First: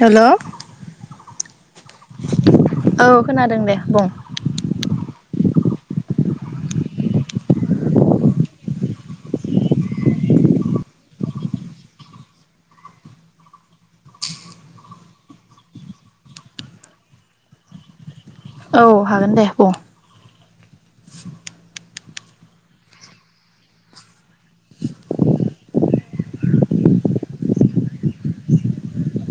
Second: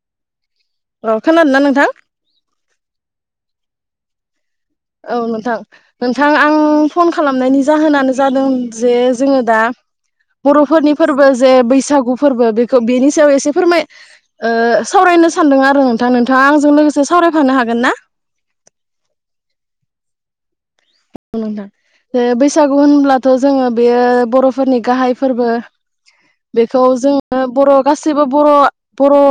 हेल' औ खोनादोंना नोंथां? खोनादों दे बुं औ नोंथां नोंथां आं फन खालामनायनि जाहोनानो जादों जे जोङो दा बर'फोरनि फोरबो जे बैसागु फोरबो बेखौ बेनि सायाव एसे फोरमाय ओ सावरायनो सानदों आरो नोंथां नोंथाङा आंजों लोगोसे सावरायफानो हागोन ना? औ हागोन दे बुं। अ नोंथां। बे बैसागु होनब्लाथ' जोङो बेयो बर'फोरनि गाहाय फोरबो बेखौ जोङो बर' गासैबो बर' बर' ओ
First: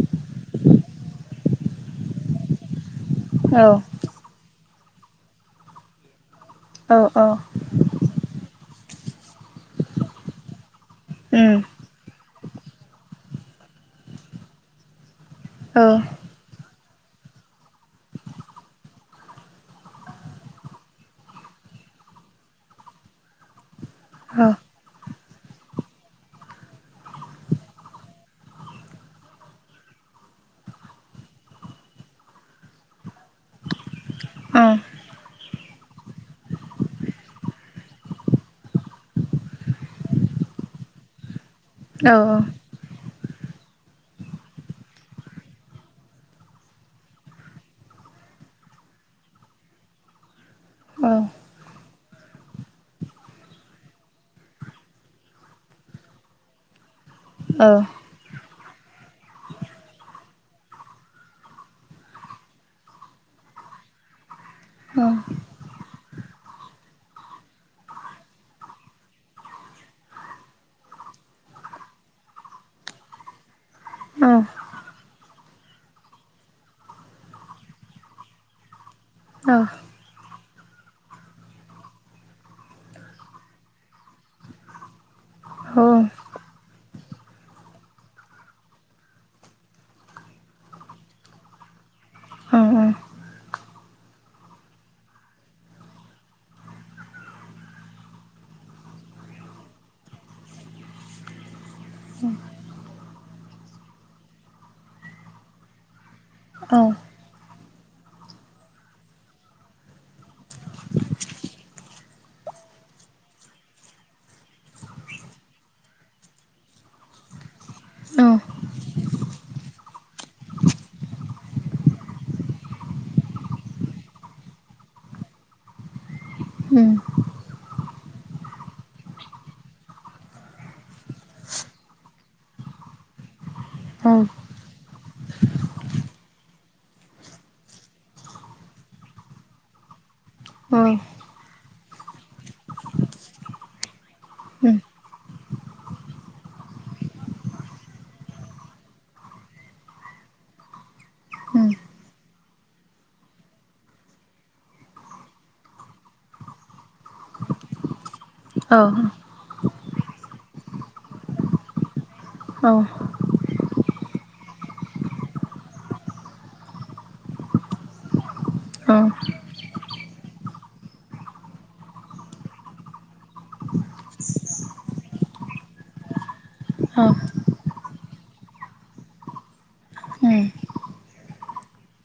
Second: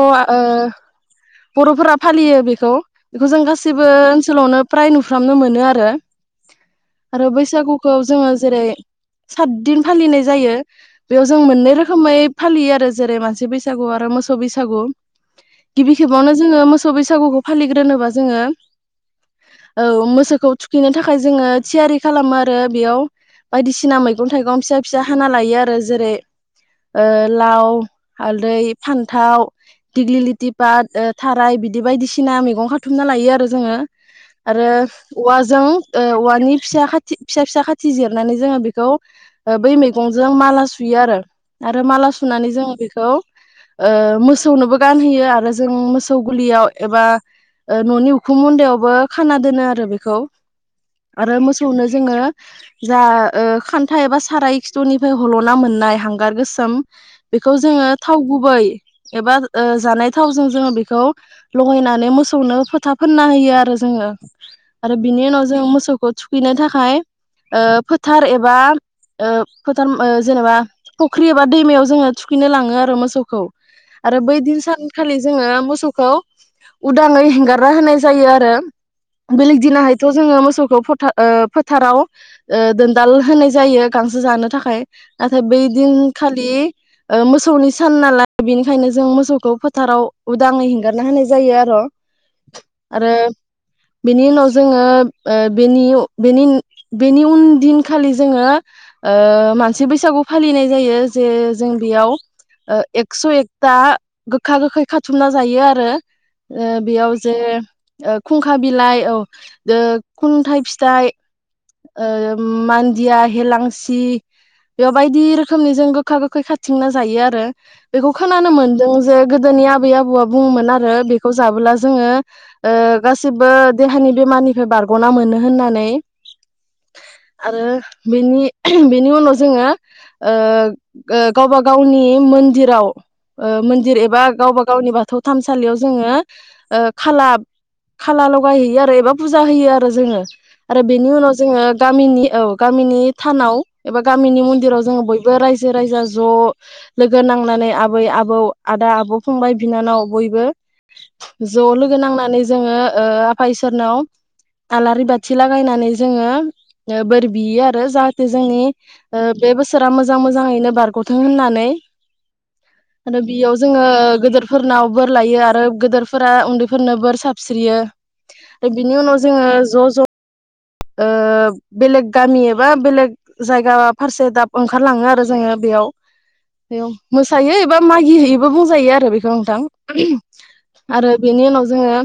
बर'फोरा फालियो बेखौ। बेखौ जों औ गासैबो ओनसोलावनो फ्राय नुफ्रामनो मोनो आरो। औ औ आरो बैसागुखौ जोङो जेरै सातदिन फालिनाय जायो। [inaudible] उम फालियो आरो जेरै मानसि बैसागु आरो मोसौ बैसागु। औ। गिबि खेबावनो जोङो मोसौ बैसागुखौ फालिग्रोनोबा जोङो औ मोसौखौ थुखैनो थाखाय जोङो थियारि खालामो आरो बेयाव बायदिसिना मैगं उम थाइगं फिसा फिसा हाना लायो आरो जेरै ओ लाव हालदै फान्थाव दिग्लिलिथि बाद थाराय बिदि बायदिसिना मैगं खाथुमना लायो आरो जोङो औ आरो औवाजों ओ औवानि फिसा खाथि फिसा फिसा खाथि जिरनानै जोङो बेखौ ओ बै मैगंजों माला सुयो आरो। आरो माला औ सुनानै जोङो बेखौ ओ मोसौनोबो गानहोयो आरो जों मोसौ गुलियाव एबा ओ न'नि उखुम मुन्दायावबो खाना दोनो आरो बेखौ औ आरो मोसौनो जोङो जा ओ खान्था एबा साराय खिथुनिफ्राय हल'ना मोननाय हांगार गोसोम बेखौ औ जोङो थाव गुबै एबा ओ जानाय थावजों जोङो बेखौ लगायनानै मोसौनो फोथा फोनना होयो आरो जोङो आरो बिनि उनाव जों मोसौखौ थुखैनो थाखाय ओ फोथार एबा ओ फोथारम ओ जेनेबा फुख्रि एबा दैमायाव जोङो थुखैनो लाङो आरो मोसौखौ आरो बै दिन सान खालि जोङो मोसौखौ उदाङै हेंगारना होनाय जायो आरो औ बेलेग दिनाहयथ जों मोसौ फोरखौ फोथा ओ फोथाराव ओ दोनदाल होनाय जायो गांसो जानो थाखाय नाथाय बै उम दिनखालि ओ मोसौनि सान नालाय बेनिखायनो जों मोसौखौ फ फोथाराव उदाङै हेंगारना होनाय जायो आर' आरो बेनि उनाव जोङो ओ बेनिउ-बोनिउ बेनि उन दिनखालि जोङो ओ मानसि बैसागु फालिनाय जायो जे जों बेयाव ओ एकस' एकथा गो गोखा गोखै खाथुमना जायो आरो ओ औ उम औ बेयाव जे ओ खुंखा बिलाइ औ खुन्थाइ फिथाइ ओ मान्दिया हेलांसि बेयाव बायदि रोखोमनि जों गोखा गोखै खाथिंना जायो आरो बेखौ खोनानो मोनदों जे गोदोनि आबै आबौआ बुङोमोन आरो बेखौ जाबोला जोङो ओ गासिबो देहानि बेमारनिफ्राय बारग'ना मोनो होननानै। उम। आरो बेनि-बेनि उनाव जोङो ओ ओ गावबा गावनि मन्दिराव मन्दिर एब बा गावबा गावनि बाथौ थानसालियाव जोङो ओ खाला खाला लगायहैयो आरो एबा फुजा होयो आरो जोङो। आरो बेनि उनाव जोङो गामिनि औ गामिनि थानाव एबा गामिनि मन्दिराव जोङो बयबो रायजो राजा ज' लोगो नांनानै आबै आबौ आदा आब' फंबाय बिनानाव बयबो ज' लोगो नांनानै जोङो ओ आफा इसोरनाव आलारि बाथि लागायनानै जोङो बोर बियो आरो जाहाथे जोंनि ओ बे बोसोर फोरा मोजां मोजाङैनो बारग'थों होननानै औ। आरो बेयाव जोङो गोदेरफोरनाव बोर लायो आरो गेदोरफोरा उन्दैफोरनो बोर साबस्रियो । बिनि उनाव जोङो ज' ज' ओ बेलेग गामि एबा बेलेग जायगा फारसे दाब ओंखारलाङो आरो जोङो बेयाव बेयाव मोसायो एबा मागि हैयोबो बुंजायो आरो बेखौ नोंथां आरो बेनि उनाव जोङो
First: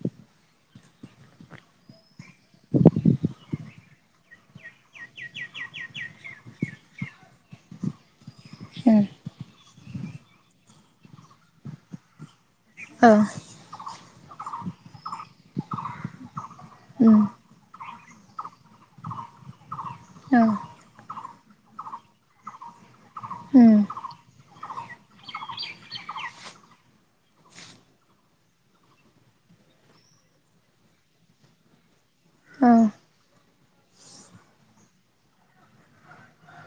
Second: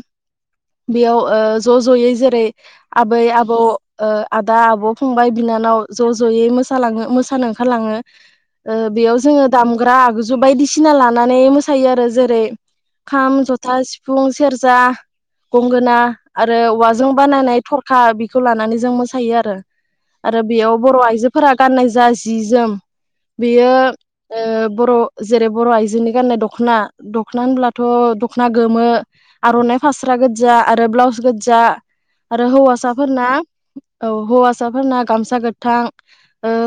बेयाव ज' ज'यै जेरै आबै - आबोव आब', आदा, आब' फंबाय, बिनानाव ज' ज'यै मोसालाङो मोसानो ओंखारलाङो ओ बेयाव जोङो दामग्रा आगजु बायदिसिना लानानै मोसायो आरो जेरै खाम, जथा, सिफुं सिफुं, सेरजा, गंगोना। आरो औवाजों बानायानानै थरखा हा बि बेखौ लानानै जों मोसायो आरो आरो बेयाव बर' आइजोफोरा गाननाय जा जि जोम बियो ओ बर' जेरै बर' आइजोनि गाननाय दख'ना, दख'ना होनब्लाथ' दख'ना गोमो आर'नाइ फास्रा गोजा आरो ब्लाउस गोजा आरो हौवासा फोरना औ हौवासाफोरना गामसा गोथां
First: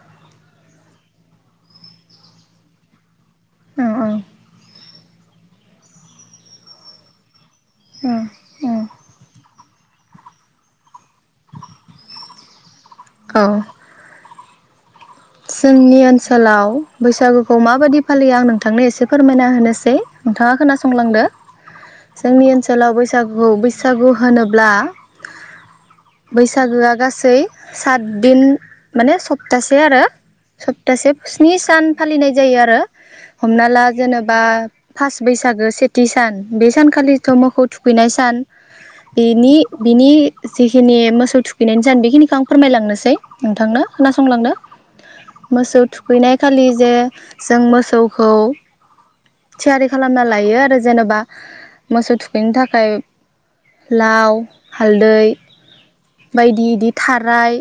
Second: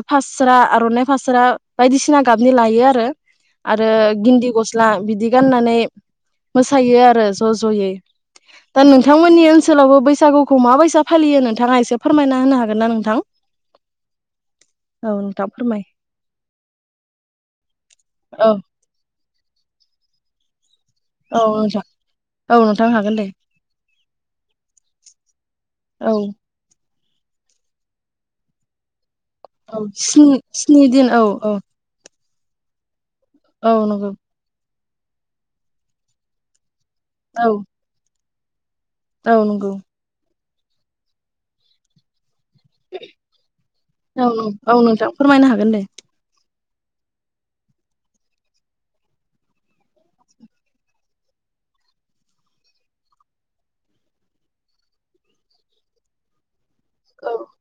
फास्रा आर'नाइ फास्रा बायदिसिना गाबनि लायो आरो, आरो गिन्दि गस्ला बिदि गाननानै मोसायो आरो ज' ज'यै औ दा नोंथांमोननि ओनसोलावबो बैसागुखौ मा बायसा फालियो नोंथाङा एसे फोरमना होनो हागोन ना नोंथां? औ औ नोंथां फोरमाय जोंनि ओनसोलाव बैसागुखौ मा फालियो आं औ नोंथांनो एसे फोरमायना होनोसै नोंथां खोनासं संलांदो औ नोंथां जोंनि औ नोंथां ओनसोलाव हागोन दे बैसागु बैसागु होनोब्ला औ बैसागो गासै साथ दिन माने सप्त स्नि स्नि दिन सप्तासे औ औ स्नि सान फालिनाय जायो आरो। हमना औ ला नंगौ जेनेबा फास बैसागो सेथि सान बे सान खालिथ औ मोखौ थुखैनाय सान औ बिनि नंगौ बिनि जिखिनि मोसौ थुखैनानै जान बेखिनिखौ आं फोरमायलांनोसै नोंथांनो औ खोनासंलांदो। औ नोंथां फोरमायनो हागोन दे। मोसौ थुखैनाय खालि जे जों मोसौखौ थियारि खालामना लायो आरो जेनेबा मोसौ थुखैनो थाखाय लाव, हालदै बायदि औ थाराय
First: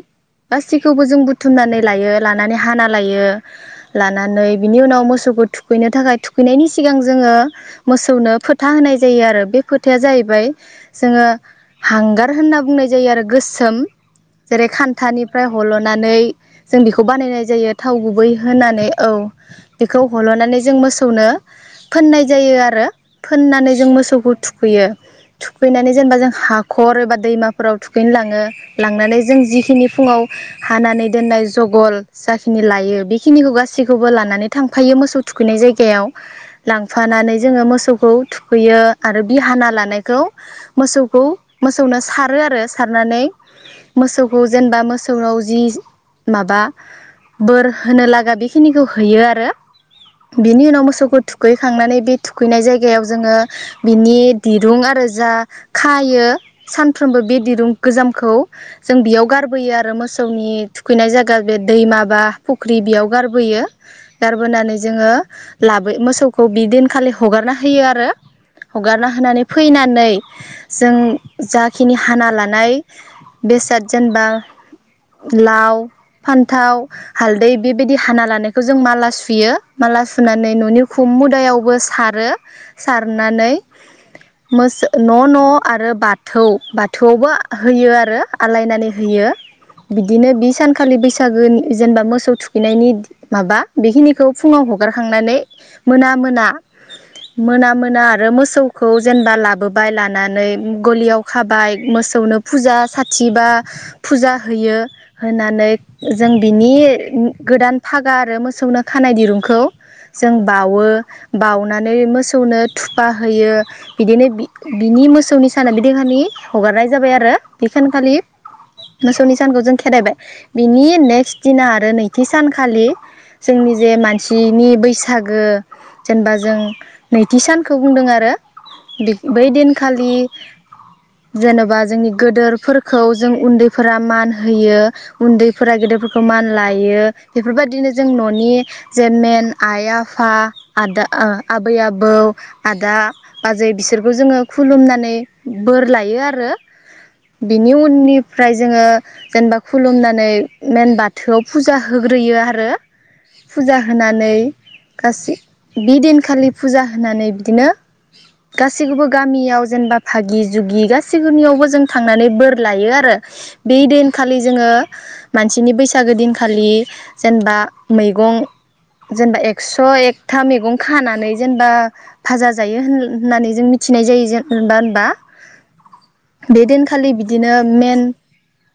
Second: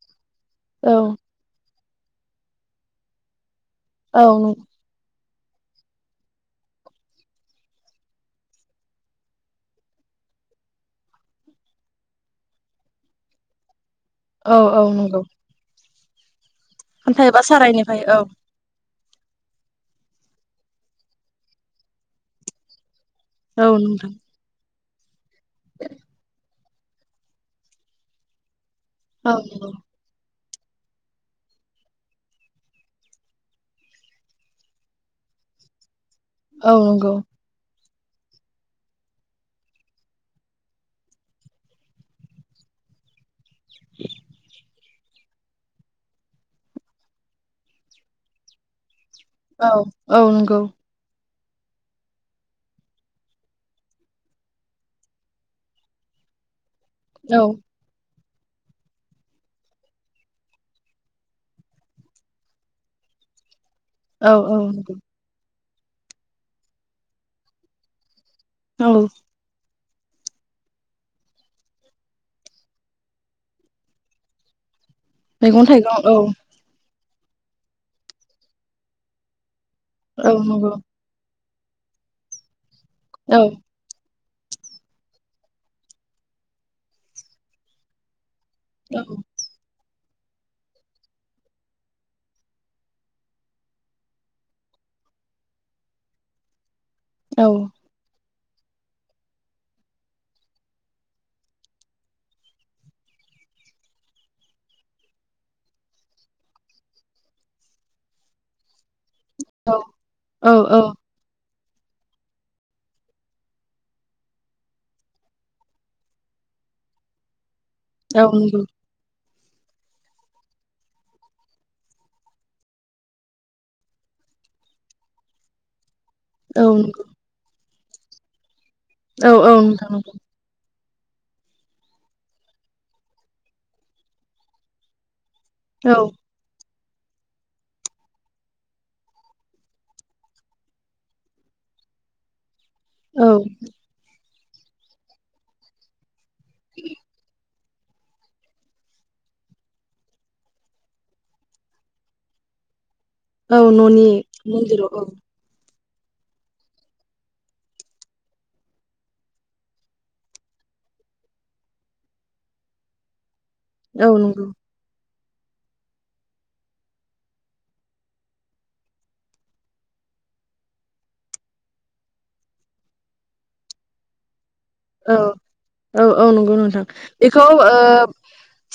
औ गासैखौबो जों बुथुमनानै लायो। लानानै हाना लायो। औ लानानै बिनि उनाव मोसौखौ थुखैनो थाखाय थुखैनायनि सिगां जोङो मोसौनो फोथा होनाय जायो आरो बे फोथाया जाहैबाय जोङो हांगार होनना बुंनाय जायो आरो गोसोम। औ जेरै औ नंगौ खान्थानिफ्राय हलन नानै खौ खान्था एबा बानायनाय जायो थाव सारायनिफ्राय औ गुबै होनानै औ बेखौ हल'नानै जों मोसौनो फोननाय जायो आरो। औ फोननानै जों नोंथां मोसौखौ थुखैयो। थुखैनानै जेनेबा जों हा खर एबा दैमाफोराव थुखैनोलाङो। लांनानै औ जों नंगौ जिखिनि फुङाव हानानै दोननाय। जगल जाखिनि लायो बेखिनिखौ गासैखौबो लानानै थांफायो मोसौ थुखैनाय जायगायाव औ नंगौ लांफानानै जोङो मोसौ खौ थुखैयो आरो बि हाना लानायखौ मोसौखौ मोसौनो सारो आरो सारनानै मोसौखौ जेनेबा मोसौ फोराव जि माबा बोर होनो लागा बेखिनिखौ हैयो आरो औ औ नंगौ बिनि उनाव मोसौखौ थुखैखांनानै बे थुखैनाय जायगायाव जोङो बिनि दिरुं आरो जा खायो सानफ्रोमबो बे औ दिरुं गोजाम खौ जों बेयाव गारबोयो आरो मोसौनि थुखैनाय जायगा बे दैमाबा फुख्रि बेयाव गारबोयो। औ औ गारबोनानै नंगौ जोङो लाबो मोसौखौ बिदिनखालि हगारना होयो आरो औ हगारना होनानै फैना नै जों जाखिनि हाना लानाय बेसाद जेनेबा लाव मैगं-थाइगं फान्थाव हालदै बेबायदि हाना लानायखौ जों माला सुयो। माला औ सुनानै नंगौ न'नि उखुम मुदायाव बो सारो औ सारनानै मोस न' न' आरो बाथौ बाथौआवबो होयो आरो आलायनानै होयो। बिदिनो बि सान खालि बैसागो जेनेबा मोसौ थुखैनायनि माबा बेखिनिखौ फुङाव हगारखांनानै मोना मोना औ मोना मोना आरो मोसौ मोसौखौ जेनेबा लाबोबाय लानानै गलियाव खाबाय मोसौनो फुजा साथिबा फुजा होयो [unintelligible] जों बिनि गोदान फागा आरो मोसौनो खानाय दिरुंखौ जों औ बावो [unintelligible] [unintelligible] मोसौनो थुफा होयो बिदिनो बिनि मोसौनि साना बिदिहानि हगारनाय जाबाय आरो बेखान खालि औ नंगौ [unintelligible] सानखौ जों खेदायबाय बिनि नेक्स्ट दिना आरो नैथि सानखालि जोंनि जे मानसिनि बैसागो जेनबा जों औ नंगौ नैथि सान [unintelligible] बुंदों आरो औ [unintelligible] औ बैदिन नोंथां नंगौ खालि जेन'बा जोंनि गोदोरफोरखौ जों उन्दैफोरा मान होयो। उन्दैफोरा औ गेदेरफोरखौ मानलायो। [unintelligible] बेफोरबायदिनो जों न'नि जे मेन आइ- आफा, आदा, आबै- आबौ आदा -बाजै बिसोरखौ जोङो खुलुमनानै बोर लायो आरो। [unintelligible] बिनि उननिफ्राय जोङो जेनबा खुलुमनानै मेन बाथोआव फुजा होग्रोयो आरो। औ न'नि मन्दिराव औ बिदिनखालि फुजा होनानै बिदिनो गासैखौबो गामियाव जेनबा भागि जुगि गासैबोनियावबो जों थांनानै बोर लायो आरो। बि औ औ देनखालि नंगौ मानसिनि बैसागो दिनखालि जेनबा मैगं जेनबा एकस' एकथा मैगं खानानै जेनबा भाजा जायो हो -होननानै जों मिथिनाय जायो। जेनेबा होनबा औ औ औ नंगौ बे नोंथां दिनखालि बेखौ बिदिनो ओ मेन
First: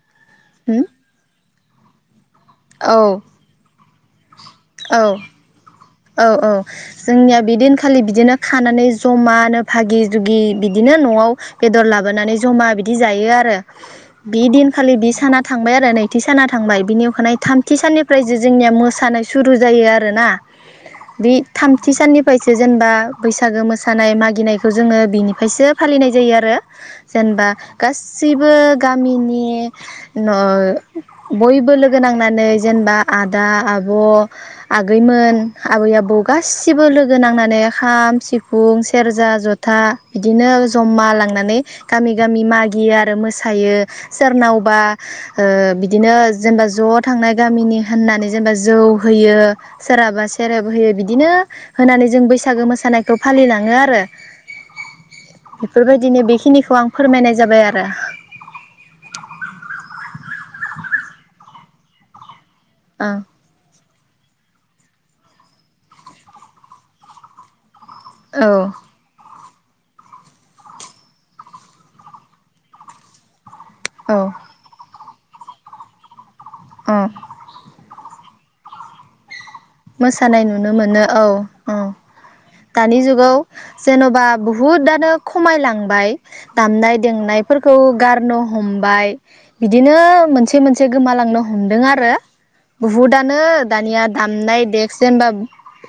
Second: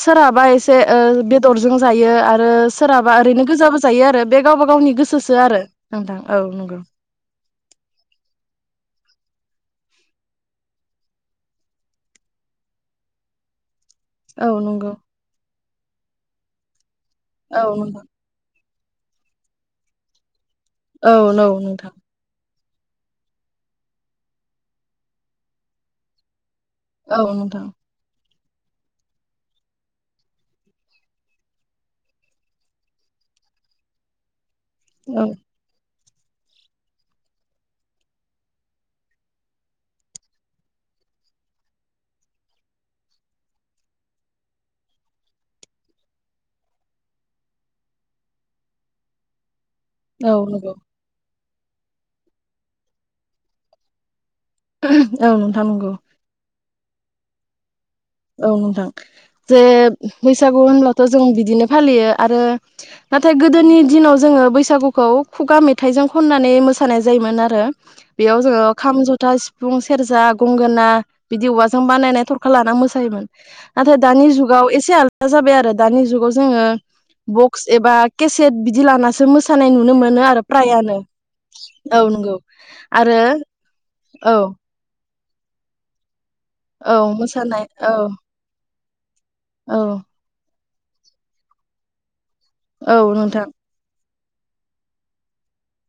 सोराबा एसे [unintelligible] बेदरजों जायो आरो [unintelligible] सोरहाबा औ ओरैनो गोजाबो [unintelligible] [unintelligible] बे गावबा गावनि औ गोसोसो आरो। नोंथां औ औ नंगौ जोंनिया बि दिन [unintelligible] [unintelligible] बिदिनो खानानै जमानो भागि जुगि बिदिनो न'आव बेदर लाबोनानै जमा बिदि जायो आरो। औ बिदिन नंगौ खालि बि साना थांबाय आरो नैथि साना थांबाय बिनि अखानायै औ थामथि नंगौ साननिफ्राय जोंनिया मोसौ मोसानाय सुरु जायो आरोना। औ बे नौ नोंथां थामथि साननिफ्राय जे जेनेबा बैसागो मोसानाय मागिनायखौ जोङो बिनिफ्रायसो फालिनाय जायो आरो। औ जेनबा नोंथां गासै गासैबो गामिनि बयबो लोगो नांनानै जेनेबा आदा आब'। औ आगैमोन। आबै आबौ गासिबो लोगो नांनानै खाम सिफुं सेरजा जथा बिदिनो जमा लांनानै गामि गामि मागियो आरो मोसायो सोरनावबा बिदिनो जेनेबा ज' थांनाय गामिनि होननानै जेनेबा जौ होयो। सोराबा। औ सेरेब नंगौ होयो बिदिनो। होनानै जों बैसागो मोसानायखौ फालिलाङो आरो। औ नोंथां नंगौ बेफोरबायदिनो बेखिनिखौ आं। फोरमायनाय जाबाय आरो। औ नोंथां जे बैसागु होनब्लाथ' जों बिदिनो फालियो आरो। ओं नाथाय गोदोनि। दिनाव जोङो बैसागुखौ खुगा मेथाइजों खननानै मोसानाय जायोमोन आरो। बेयाव जोङो औ खाम जथा। सिफुं सेरजा गंगोना बिदि औवाजों बानायनाय थरखा लाना मोसा योमोन। नाथाय औ दानि जुगाव एसे आला दा जाबाय आरो दानि जुगाव। जोंङो अ बक्स एबा। केसेट बिदि लानासो मोसा मोसानाय नुनो मोनो आरो मोसानाय नुनो फ्रायानो मोनो औ औ नंगौ। दानि आरो जुगाव जेन'बा औ बुहुत आनो खमायलांबाय। दामनाय औ मोसानाय देनायफोरखौ औ गारनो हम बाय। औ बिदिनो मोनसे मोन से गोमालांनो हमदों आरो। औ बहुदआनो नोंथां दानिया दामनाय देक्स जेनेबा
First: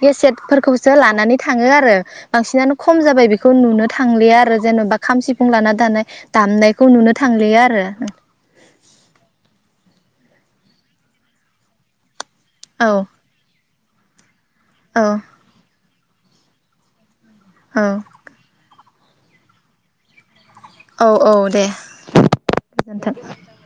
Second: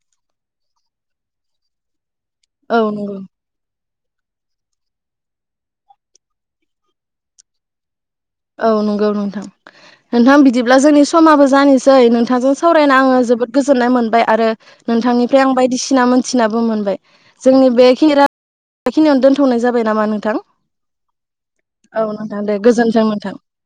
गसेटफोरखौसो लानानै थाङो आरो। बांसिनानो औ खम नंगौ जाबाय बेखौ नुनो थांलिया आरो जेन'बा खाम सिफुं लाना दानाय दामनायखौ नुनो थांलिया आरो। औ नंगौ नोंथां नोंथां बिदिब्ला जोंनि समाबो जानोसै नों थाजों औ सावरायना आङो जोबोद गोजो ननाय मोनबाय आरो औ नोंथांनिफ्राय आं बायदिसि थिना मोनथिनाबो मोनबाय। जोंनि औ बे खेरा बेखिनियावनो दोनथ'नाय जाबाय नामा नोंथां? औ औ दे औ नोंथां दे नोंथां गोजोन्थों।